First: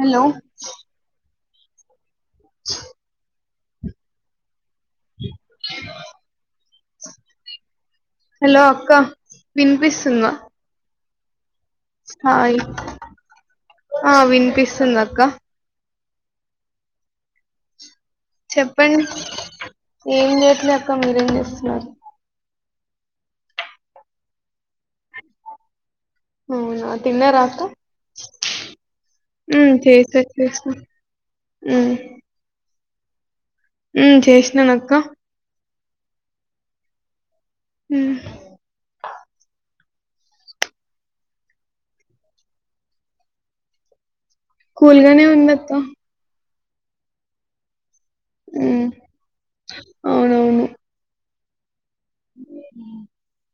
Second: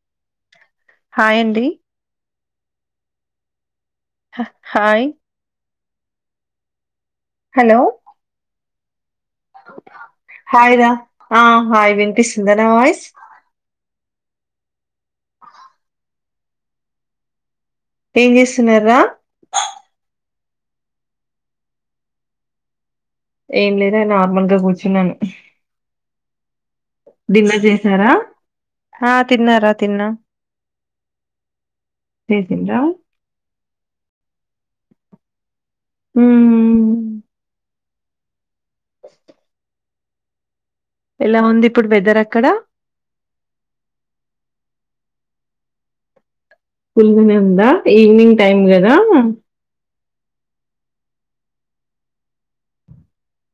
Hello hi అండి హ hi hello hello అక్క వినిపిస్తుంద హాయ్ రా ఆ హాయ్ వినిపిస్తుందా హాయి నా వాయిస్ ఆ వినిపిస్తుందక్క ఏం చేస్తున్నారా చెప్పండి ఏం చేయట్లే అక్క మీరేం చేస్తున్నారు ఏం లేదే నార్మల్గా కూర్చున్నాను అవున డిన్నర్ చేసారా ఆ తిన్నారా ఉమ్ తిన్నా చేసా చేసిన చేసింద ఉ చేసిన అక్క ఉమ్ ఉహ్ ఎలా ఉంది ఇప్పుడు వెదర్ అక్కడ కూల్గానే ఉంది అక్క పుల్గానే ఉందా ఈవినింగ్ టైమ్ ఉమ్ కదా అవునవును [inaudible]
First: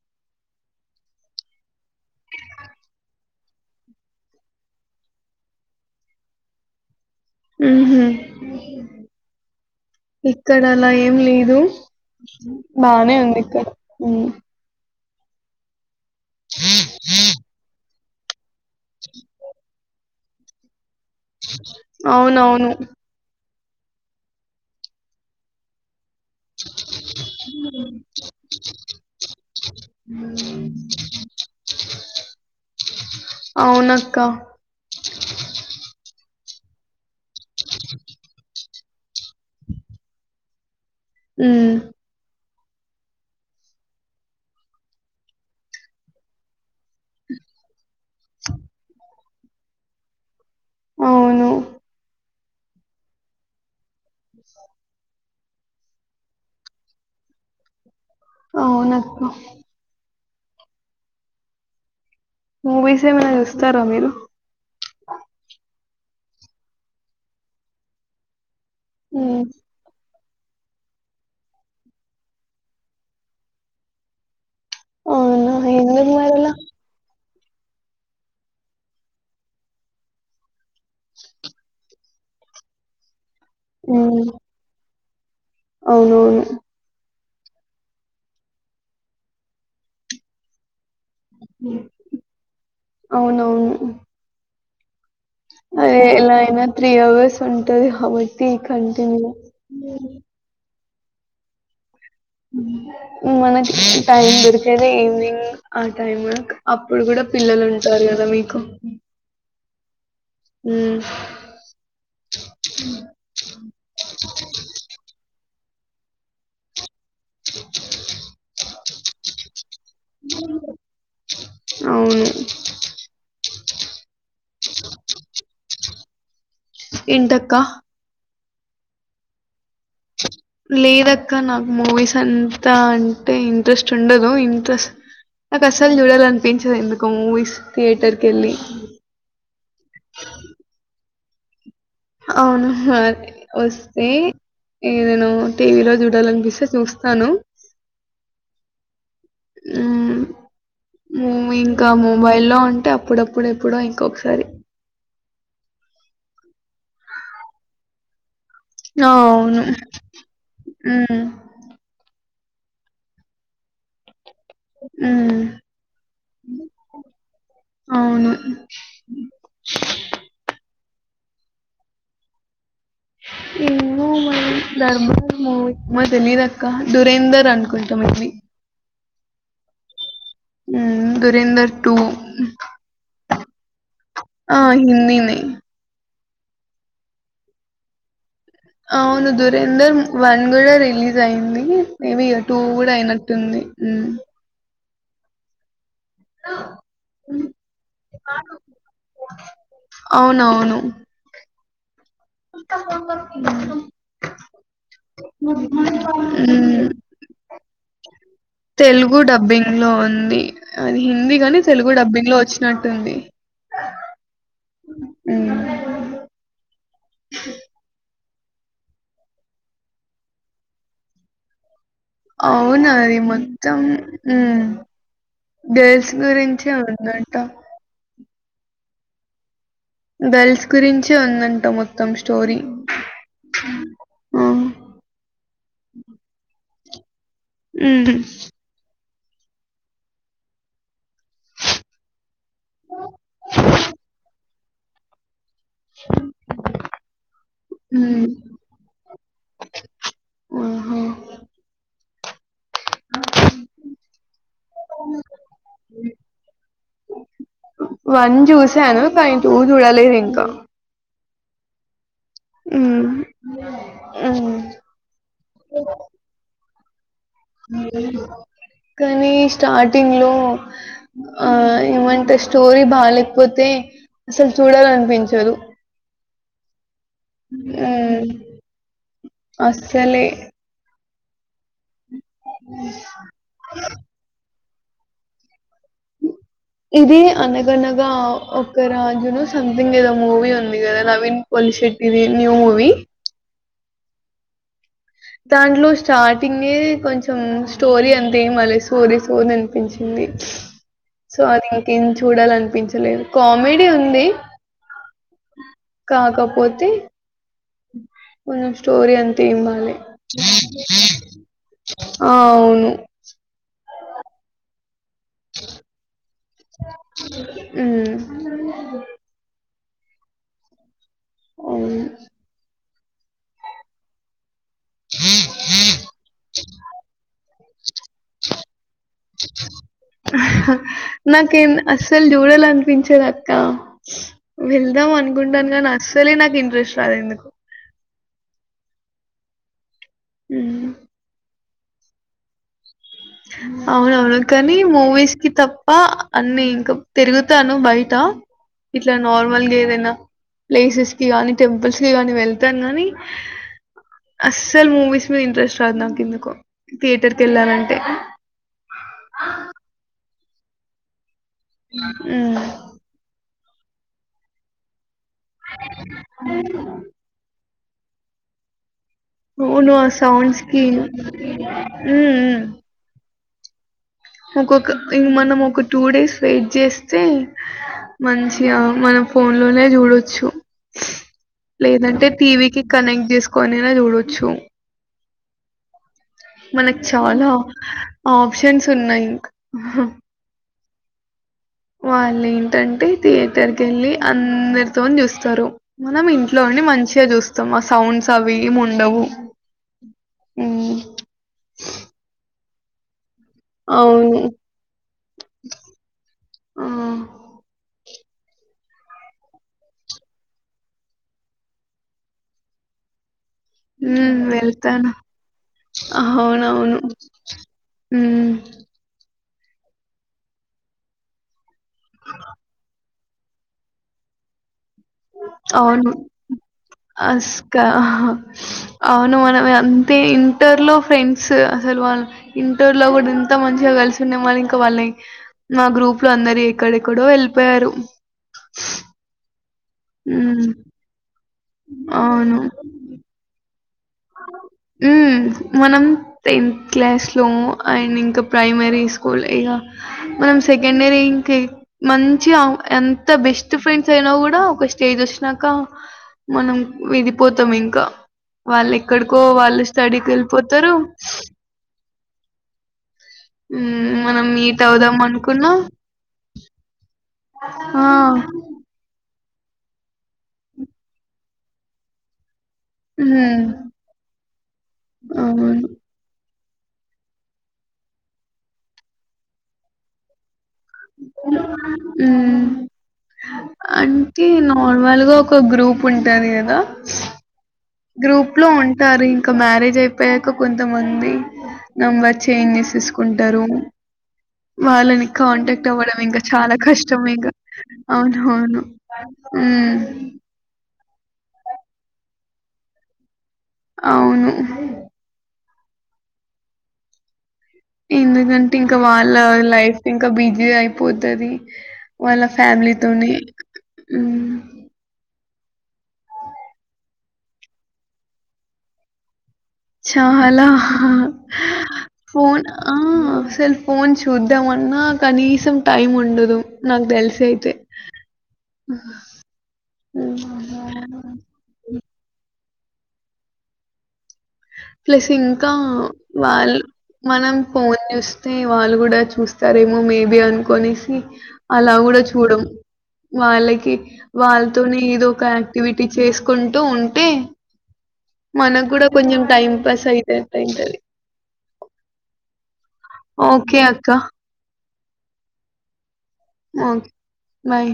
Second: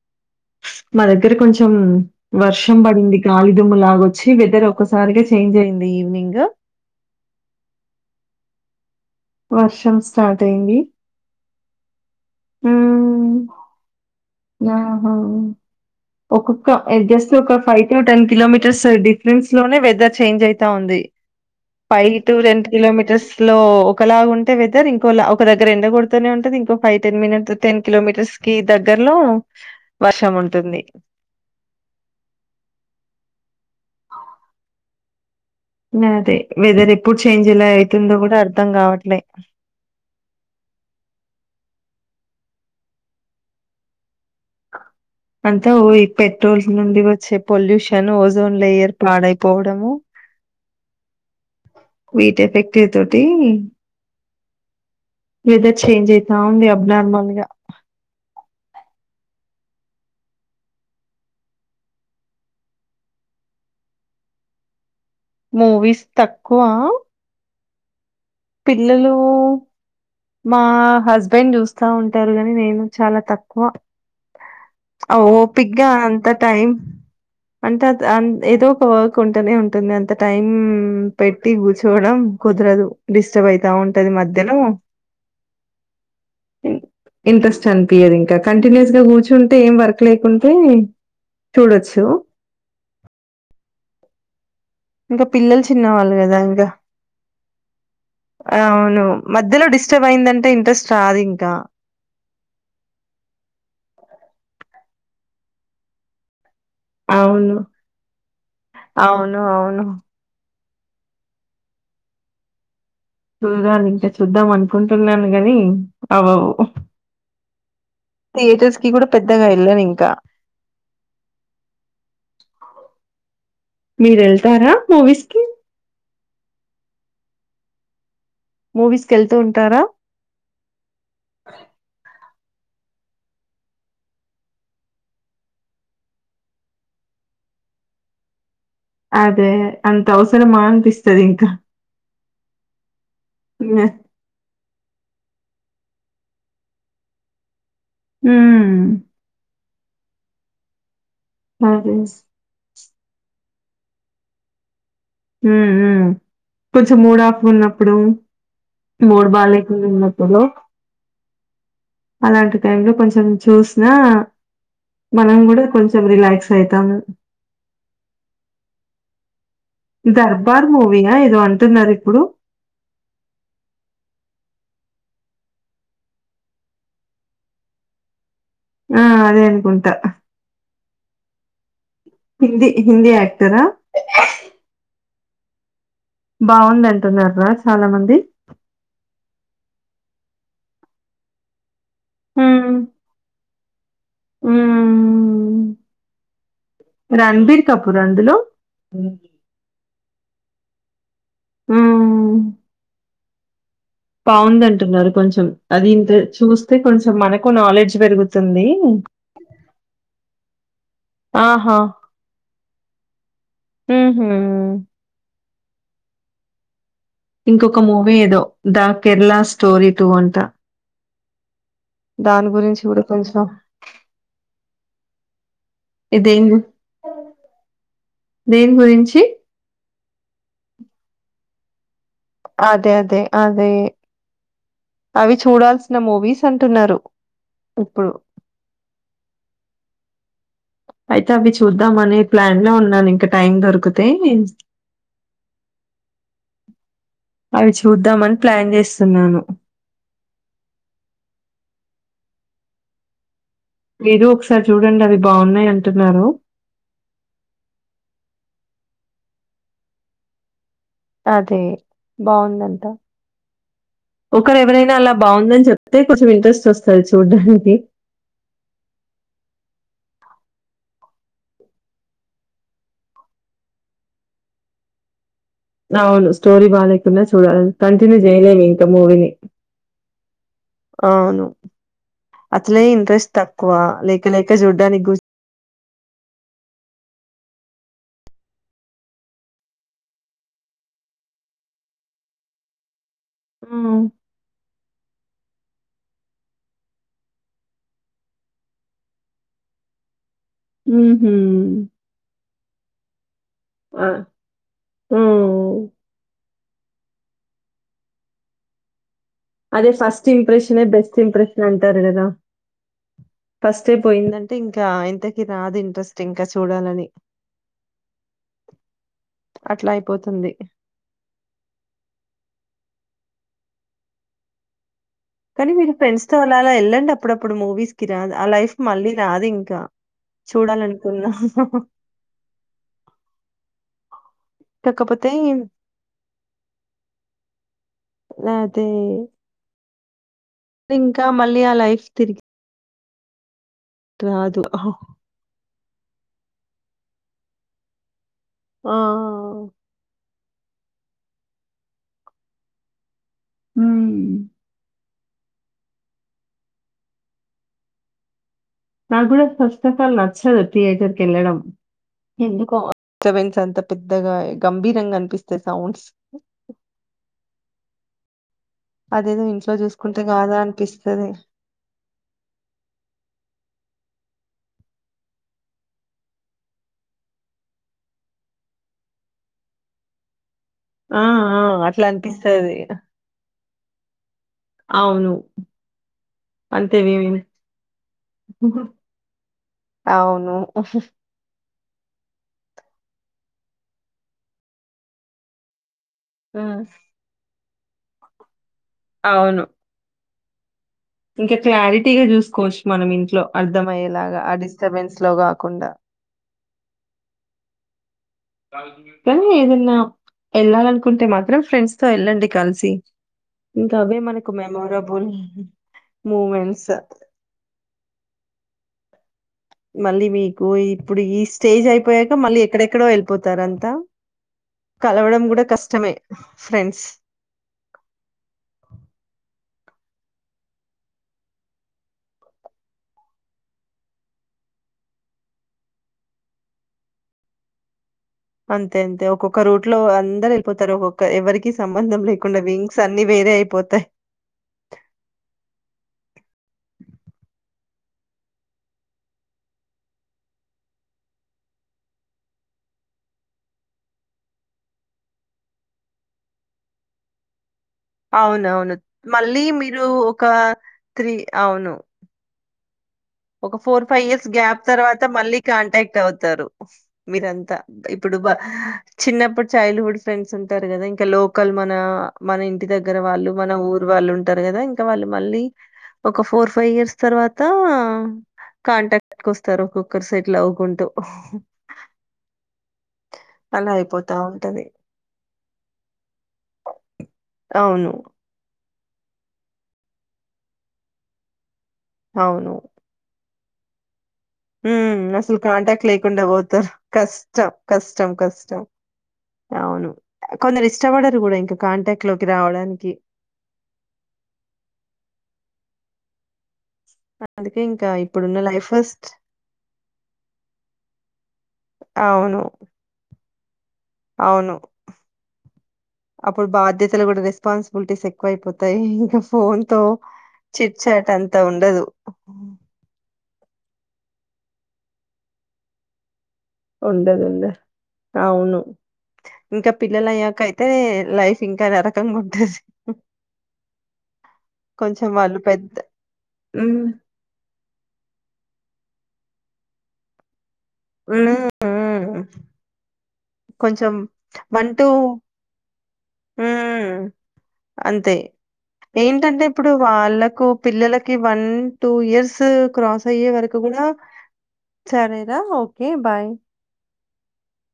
మా దగ్గర కొంచెం వర్షం బడింది గాలి దుమ్ము లాగొచ్చి వెదర్ ఒకక్కసారిగా చేంజ్ అయింది ఈవినింగ్ ఉహు వర్షం స్టార్ట్ ఇక్కడ అయింది అలా ఏం లేదు బానే మ్మ్ ఉంది ఇక్కడా ఒక్కొక్క జస్ట్ ఒక five to ten kilometre just difference లోనే వెదర్ చేంజ్ అయితా ఉంది ఫైవ్ టు రెండు అవునవును కిలోమీటర్స్ ఇట్ లో ఒకలాగా ఉంటే వెదర్ ఇంకో ఒక దగ్గర ఎండ కొ ఉంటందిదింకో ఫై టెన్ కీలో మిట్న్ కిలో మీటర్స్కి దగ్గర అ వునక్క అదే వెదర్ ఎప్పుడు చేంజ్లా అవుతుందో కూడా అర్థం కావట్లే ఊ అంతా ఈ పెట్రోల్ నుండి వచ్చే పొల్యూషన్ ఓజోన్ లేయర్ పాడై పోవడము అవును వీటి ఎఫెక్టివ్ తోటి [inaudible] వెదర్ చేంజ్ అయితా ఉంది అబ్ నార్మల్ గా అవునక్కా మూవీస్ ఏమైనా చూస్తారా మీరు మూవీస్ తక్కువ పిల్లలు హ్మ్. మా హస్బెండ్ చూస్తా ఉంటారు గాని నేను చాలా తక్కువ ఓ అవునా! పిగ్గా ఎందుకు అంత మరలా? టైమ్ అంటే అ ఏదో ఒక వర్క్ ఉంటేనే ఉంటుంది అంత టైం పెట్టి కూర్చోవడం కుదరదు డిస్టర్బ్ అయితా ఉంటది హ్మ్. మధ్యాహ్నం అవునవును ఇంట్రెస్ట్ అనిపించదు ఇంకా కంటిన్యూస్ గా కూర్చుంటే ఏం వర్క్ లేకుంటే చూడొచ్చు అవునవును ఇంకా పిల్లలు అదే చిన్నవాళ్ళు ఎలా కదా అయినా ఇంకా అవర్స్ ఉంటది కాబట్టి అ అవును కంటిన్యూ. మధ్యలో డిస్ ఇష్ట అయిందంటే ఇంట్రెస్ట్ రాదు ఇంకా మనకి టైం దొరికేదే ఈవినింగ్ ఆ టైమ్ అప్పుడు కూడా అవును పిల్లలు ఉంటారు కదా మీకు అవును అవును ఉమ్ చూదాను ఇంకా చూద్దాం అనుకుంటున్నాను గాని అవవు థియేటర్స్ కి కూడా పెద్దగా వెళ్ళను ఇంకా అవును. మీరెళ్తారా మూవీస్ కి ఎంటక్క మూవీస్కి వెళ్తూ ఉంటారా లేదక్క నాకు మూవీస్ అన్ త అంటే ఇంట్రెస్ట్ ఉండదు ఇంట్రెస్ట్ నాకు అస్సలు చూడాల అనిపించదు ఎందుకు మూవీస్ థియేటర్ కెళ్ళి అదే అంత అవసరమా అనిపిస్తది ఇంకా అవును ఆ వస్తే ఏ నేను టీవీ లో చూడాలనిపిస్తే చూస్తాను ఊ హు మూవీ ఇంకా అదే మొబైల్లో ఉంటే అప్ అప్పుడప్పుడెప్పుడు ఇంకొకసారి హ హ కొంచెం మూడ్ ఆఫ్ ఉన్నప్పుడు ఆ! మూడ్ అవును. బాలేకున్నపుడు హ్మ్. అలాంటి టైమ్ లో కొంచెం చూసిన మనం హ్మ్. కూడ కొంచెం రిలాక్స్ అయితం [inaudible] దర్బార్ మూవీ న ఏదో అంటున్నారు ఇప్పుడు ఏమె మ రి ధర్బార్ మూవీ తెలియదక్క దురేందర్మూవీ అనుకుంటాం ఇవి ఆ అదే అనుకుంట ఉ దురేందర్ టూ హిందీ హిందీ యాక్టరా ఆ హిందినె బాగుంది అంటున్నార్ రా చాల మంది అవును దురేందర్ వన్ కూడ రిలీజ్ అయింది మేబియ టూ కూడా అయినట్టుంది ఊ... రన్బీర్ కపూర్ అందులో ర ఆ [unintelligible] [unintelligible] బాగుంది అంటున్నారు కొంచెం మ్మ్ అది ఇంక చూస్తే కొంచెం మనకు నాలెడ్జ్ పెరుగుతుంది తెలుగు డబ్బింగ్లో ఉంది అది హిందీ గాని ఆహా తెలుగు డబ్బింగ్ లో వచ్చినట్టుంది ఊహు ఉ ఇంకొక మూవీ ఏదో ద కేెరళ స్టోరీ టూ అంట దాని గురించి అవునా కూడా అది కొంచెం మొత్తం హు గేర్ల్స్ గురించే ఉందట దేన్ గురించి గర్ల్స్ గురించి ఉందంటా మొత్తం స్టోరీ అదె అదే అదే ఆ అవి చూడాల్సిన మూవీస్ అంటున్నారు ఇప్పుడు ఉహు అయితే అవి చూద్దామని ప్లాన్ లో ఉన్నాను ఇంకా టైం దొరికితే అవి మ్మ్ చూద్దామని ప్లాన్ చేస్ స్తున్నాను ఆహా మీరు ఒకసారి చూడండి అది బాగున్నాయి అంటున్నారు వన్ చూసాను కానీ టూ చూడలేదు ఇంకా అదే బాగుందంట మ్మ్ ఒక మ్మ్ రెవరైనా అలా బాగుందని చెప్తే కొంచెం ఇంట్రెస్ట్ వస్తు నీ స్టార్టింగ్లో ఆ ఏమంటే స్టోరీ బాలేకపోతే అసలు చూడాలనిపించదు అవును స్టోరి బాలేక్ న్నా చూడాలి కంటిన్యూ మ్మ్ చేయలేము ఇంకా మూవీని అస్సలే అవును అట్లే ఇంట్రెస్ట్ తక్కువ లేక్కి లేక్కి చూడ్డానికి కు అ [inaudible] ఇది అనగనగా ఒక రాజును సంథింగ్ ఏదో మూవీ ఉంది కదా నవీన్ పల్లి శెట్టిది న్యూ మూవి హమ్ దాంట్లో స్టార్టింగే కొంచెం స్టోరీ అంతేంగాల స్టోరీ సోది అనిపించింది హుహు సో అది ఇంకేం చూడాలనిపించలేదు కామెడీ ఆ ఉంది హ్మ్ కాకపోతే కొంచ స్టోరీ అంత ఏం అదే బాలే ఫస్ట్ ఇంప్రెషనె బెస్ట్ ఇంప్రెషన్ అంటారు కదా ఆ అవును ఫస్ట్ స్టే పోయిందంటే ఇంకా టెకు రాదు ఇంట్రెస్ట్ ఇంక చూడాలని మ్మ్ అట్లా పోతుంది ఉ కానీ మీరు ఫెండ్స్ తో అలాలా వెళ్ళండి అప్పుడప్పుడు మూవీస్ కి రా ఆ లైఫ్ మళ్ళీ రాదు ఇంకా నాకేం అస్సలు చూడాల అనిపించదక్క వెళ్దాం కాకపోతే అనుకుంటాను కానీ అస్సలే నాకు ఇంట్రెస్ట్ రాదు ఎందుకు వాదే ఉమ్ ఇంకా మళ్ళీ ఆ లైఫ్ తిరిగి అవునవును రాదు. కానీ మూవీస్ కి తప్ ప్ప అన్ని ఇంకా తిరుగుతాను బయట ఆ! ఇట్లా నార్మల్గా ఏదైనా ప్లేసెస్ కి గాని టెంపుల్స్ కి గాని వెళ్తాను గానీ హ్మ్. అస్సల్ మూవీస్ ఇంట్రెస్ట్ రాదు నాకు ఎందుకో థియేటర్ కి వెళ్ళాలంటే నా కూడా ఫస్ట్ ఆఫ్ ఆల్ నచ్చదు థియేటర్ కి కెల్లడం ఉమ్ ఎందుకో అంత పెద్దగా గంభీరంగా అనిపిస్తాయి సౌండ్స్. అ అదేదో ఇంట్లో అవును ఆ చూసుకుంటే కాదా సౌండ్స్కి అనిపిస్తది. ఉమ్ ఉమ్ ఒక్కొక ఇ మనం ఒక టూ డేస్ వెయిట్ చేస్తే మంచిగా మనం ఫోన్ లోనే చూడొచ్చు ఆ! ఆ! అట్లా లేదంటే అనిపిస్తది. టీవీకిి కనెక్ట్ చేసుకోనైనా చూడొచ్చు అవును. అంతే మనకు మేబీ. చాలా ఆప్షన్స్ ఉన్నాయి ఆహా ఆహా వాళ్ళు ఏంటంటే థియేటర్ కి వెళ్ళి అందరితోన్ చూస్తారు మనం హ్మ్. ఇంట్లోని మంచిగా చూస్తాం సౌండ్స్ అవి ఏం ఉండవు అవును. ఉం ఇంకా క్లారిటీగా చూసుకోవచ్చు మనం ఇంట్లో అవును అర్ధమయ్యేలాగా ఆ డిస్టర్బెన్స్ లో కాకుండా ఆ కానీ ఏదన్నా ఎళ్ళాలనుకుంటే మాత్రం ఫ్రెండ్స్ తో వెళ్ళండి కలిసి ఇంకా అవే ఉమ్ మనకు వెళ్తాను మెమొరబుల్ మూమెంట్స్. అవునవును ఉమ్ మళ్ళీ మీకు ఇప్పుడు ఈ స్టేజ్ అయిపోయాక మళ్ళీ ఎక్కడెక్కడో ఎల్ పోతారంతా అవును అస్క అవును మనమ అంతే ఇంటర్ లో ఫ్రెండ్స్ అసలు వాళ్లు ఇంటర్ లో కూడా ఇంత మంచిగా కలిసి ఉండే వాళ్ళు ఇంకా వాళ్ని మా గ్రూప్ లో అందరు ఎక్కడెక్కడో ఎళ్ళిపోయారు అంతే అంతే ఒక్కొక్క రూట్ లో అందరు హ్మ్. ఎళ్ళిపోతారు ఒక్కొక్క ఎవరికి సంబంధం అవును. లేకుండా వింగ్స్ అన్ని వేరే అయిపోతా ఊ మనం టెన్త్ క్లాస్ లో అండ్ ఇంకా ప్రైమరీ స్కూల్ ఏ గా మనం సెకండ్ ఇయరే ఇంకే మంచి ఎంత బెస్ట్ ఫ్రెండ్స్ అయినా కూడా ఒక స్టేజ్ వచ్చినాక మనం విడిపోతాం ఇం అవునవును మళ్ళీ మీరు ఒక స్టడీకెళ్ళిపోతారు. త్రీ అవును ఒక ఫోర్ హ్మ్ ఫైవ్ మనం ఇయర్స్ గ్యాప్ మీట్ అవుదాం తర్వాత మళ్ళీ అనుకున్నాం కాంటాక్ట్ అవుతారు మీరంతా ఆ ఇప్పుడు చిన్నప్పుడు చైల్డ్ హుడ్ ఫ్రెండ్స్ ఉంటారు కద ఇంక లోకల్ మన మని ఇంటి దగ్గర వాళ్ళు హ్మ్ మన ఊరు వాళ్ళు ఉంటారు కదా ఇంకా వాళ్ళు మళ్ళీ అవును ఒక ఫోర్ ఫైవ్ ఇయర్స్ తర్వాత కాంటాక్ట్ కి వస్తారు ఒక్కొక్కరు సెటిల్ అవు హ్మ్మ్ అలా అయిపోతా అంటే ఉంటది. నార్మల్గా ఒక గ్రూప్ ఉంటంది కదా అవును. గ్రూప్ లో ఉంటారు ఇంకా మ్యారేజ్ అయిపోయాక కొంతమంది నంబర్ అవును. చేంజ్ చేసేసుకుంటారు హ్మ్. వాళ్ళని అసలు కాంటాక్ట్ అవ్వడం ఇంకా లేకుండా చాలా పోతారు. కష్టం ఇంకా కష్టం. అవును కష్టం. అవును అవును కొందరు ఇష్టపడరు కూడా ఇంకా కాంటాక్ట్ లోకి రావడానికి.. అవును.. అందుకే ఇంకా ఇప్పుడున్న ఎందుకంటే లైఫ్ ఇంకా ఫస్ట్ వాళ్ళ లైఫ్ ఇంకా బిజీ అయిపోతది వాళ్ళ అవును. ఫ్యా మిలీ తోని అవును అప్పుడు బాధ్యతలు కూడా రెస్పాన్సిబిలిటీస్ ఎక్కువ అయిపోతాయి ఇంకా ఫోనుతో చాలా చిట్ ఆ చాట్ అంత ఉండదు. ఫోన్ ఆ సలు ఫోన్ చూద్దామన్నా కనీసం టైం ఉండదు నాకు తెలిసి ఉండదు. అయితే ఉండదు. అవును. ఇంకా పిల్లల హ్మ్. అయ్యాక అయితే లైఫ్ ఇంకా నరకంగా ఉంటది ప్లస్ కొంచెం వాళ్ళు ఇంకా పెద్ద వాళ్ళు హ్మ్. మనం ఫోన్ చూస్తే వాళ్ళు కూడా చు చూస్తారేమో మేబి అనుకునేసి హ్మ్. అలా కూడా హ్మ్. చూడం వాళ్ళకి కొంచెం వాళ్ళతోనే టూ ఏదో ఒక యాక్టివిటీ చేసుకుంటూ హ్మ్. ఉంటే. అంతే. మన కూడా ఏంటంటే ఇప్పుడు వాళ్ళకు పిల్లలకి వన్ టూ ఇయర్స్ క్రాస్ అయ్యే వరకు ఓకే కూడా అక్క. సరేరా ఓకే బాయ్ ఓకే. బాయ్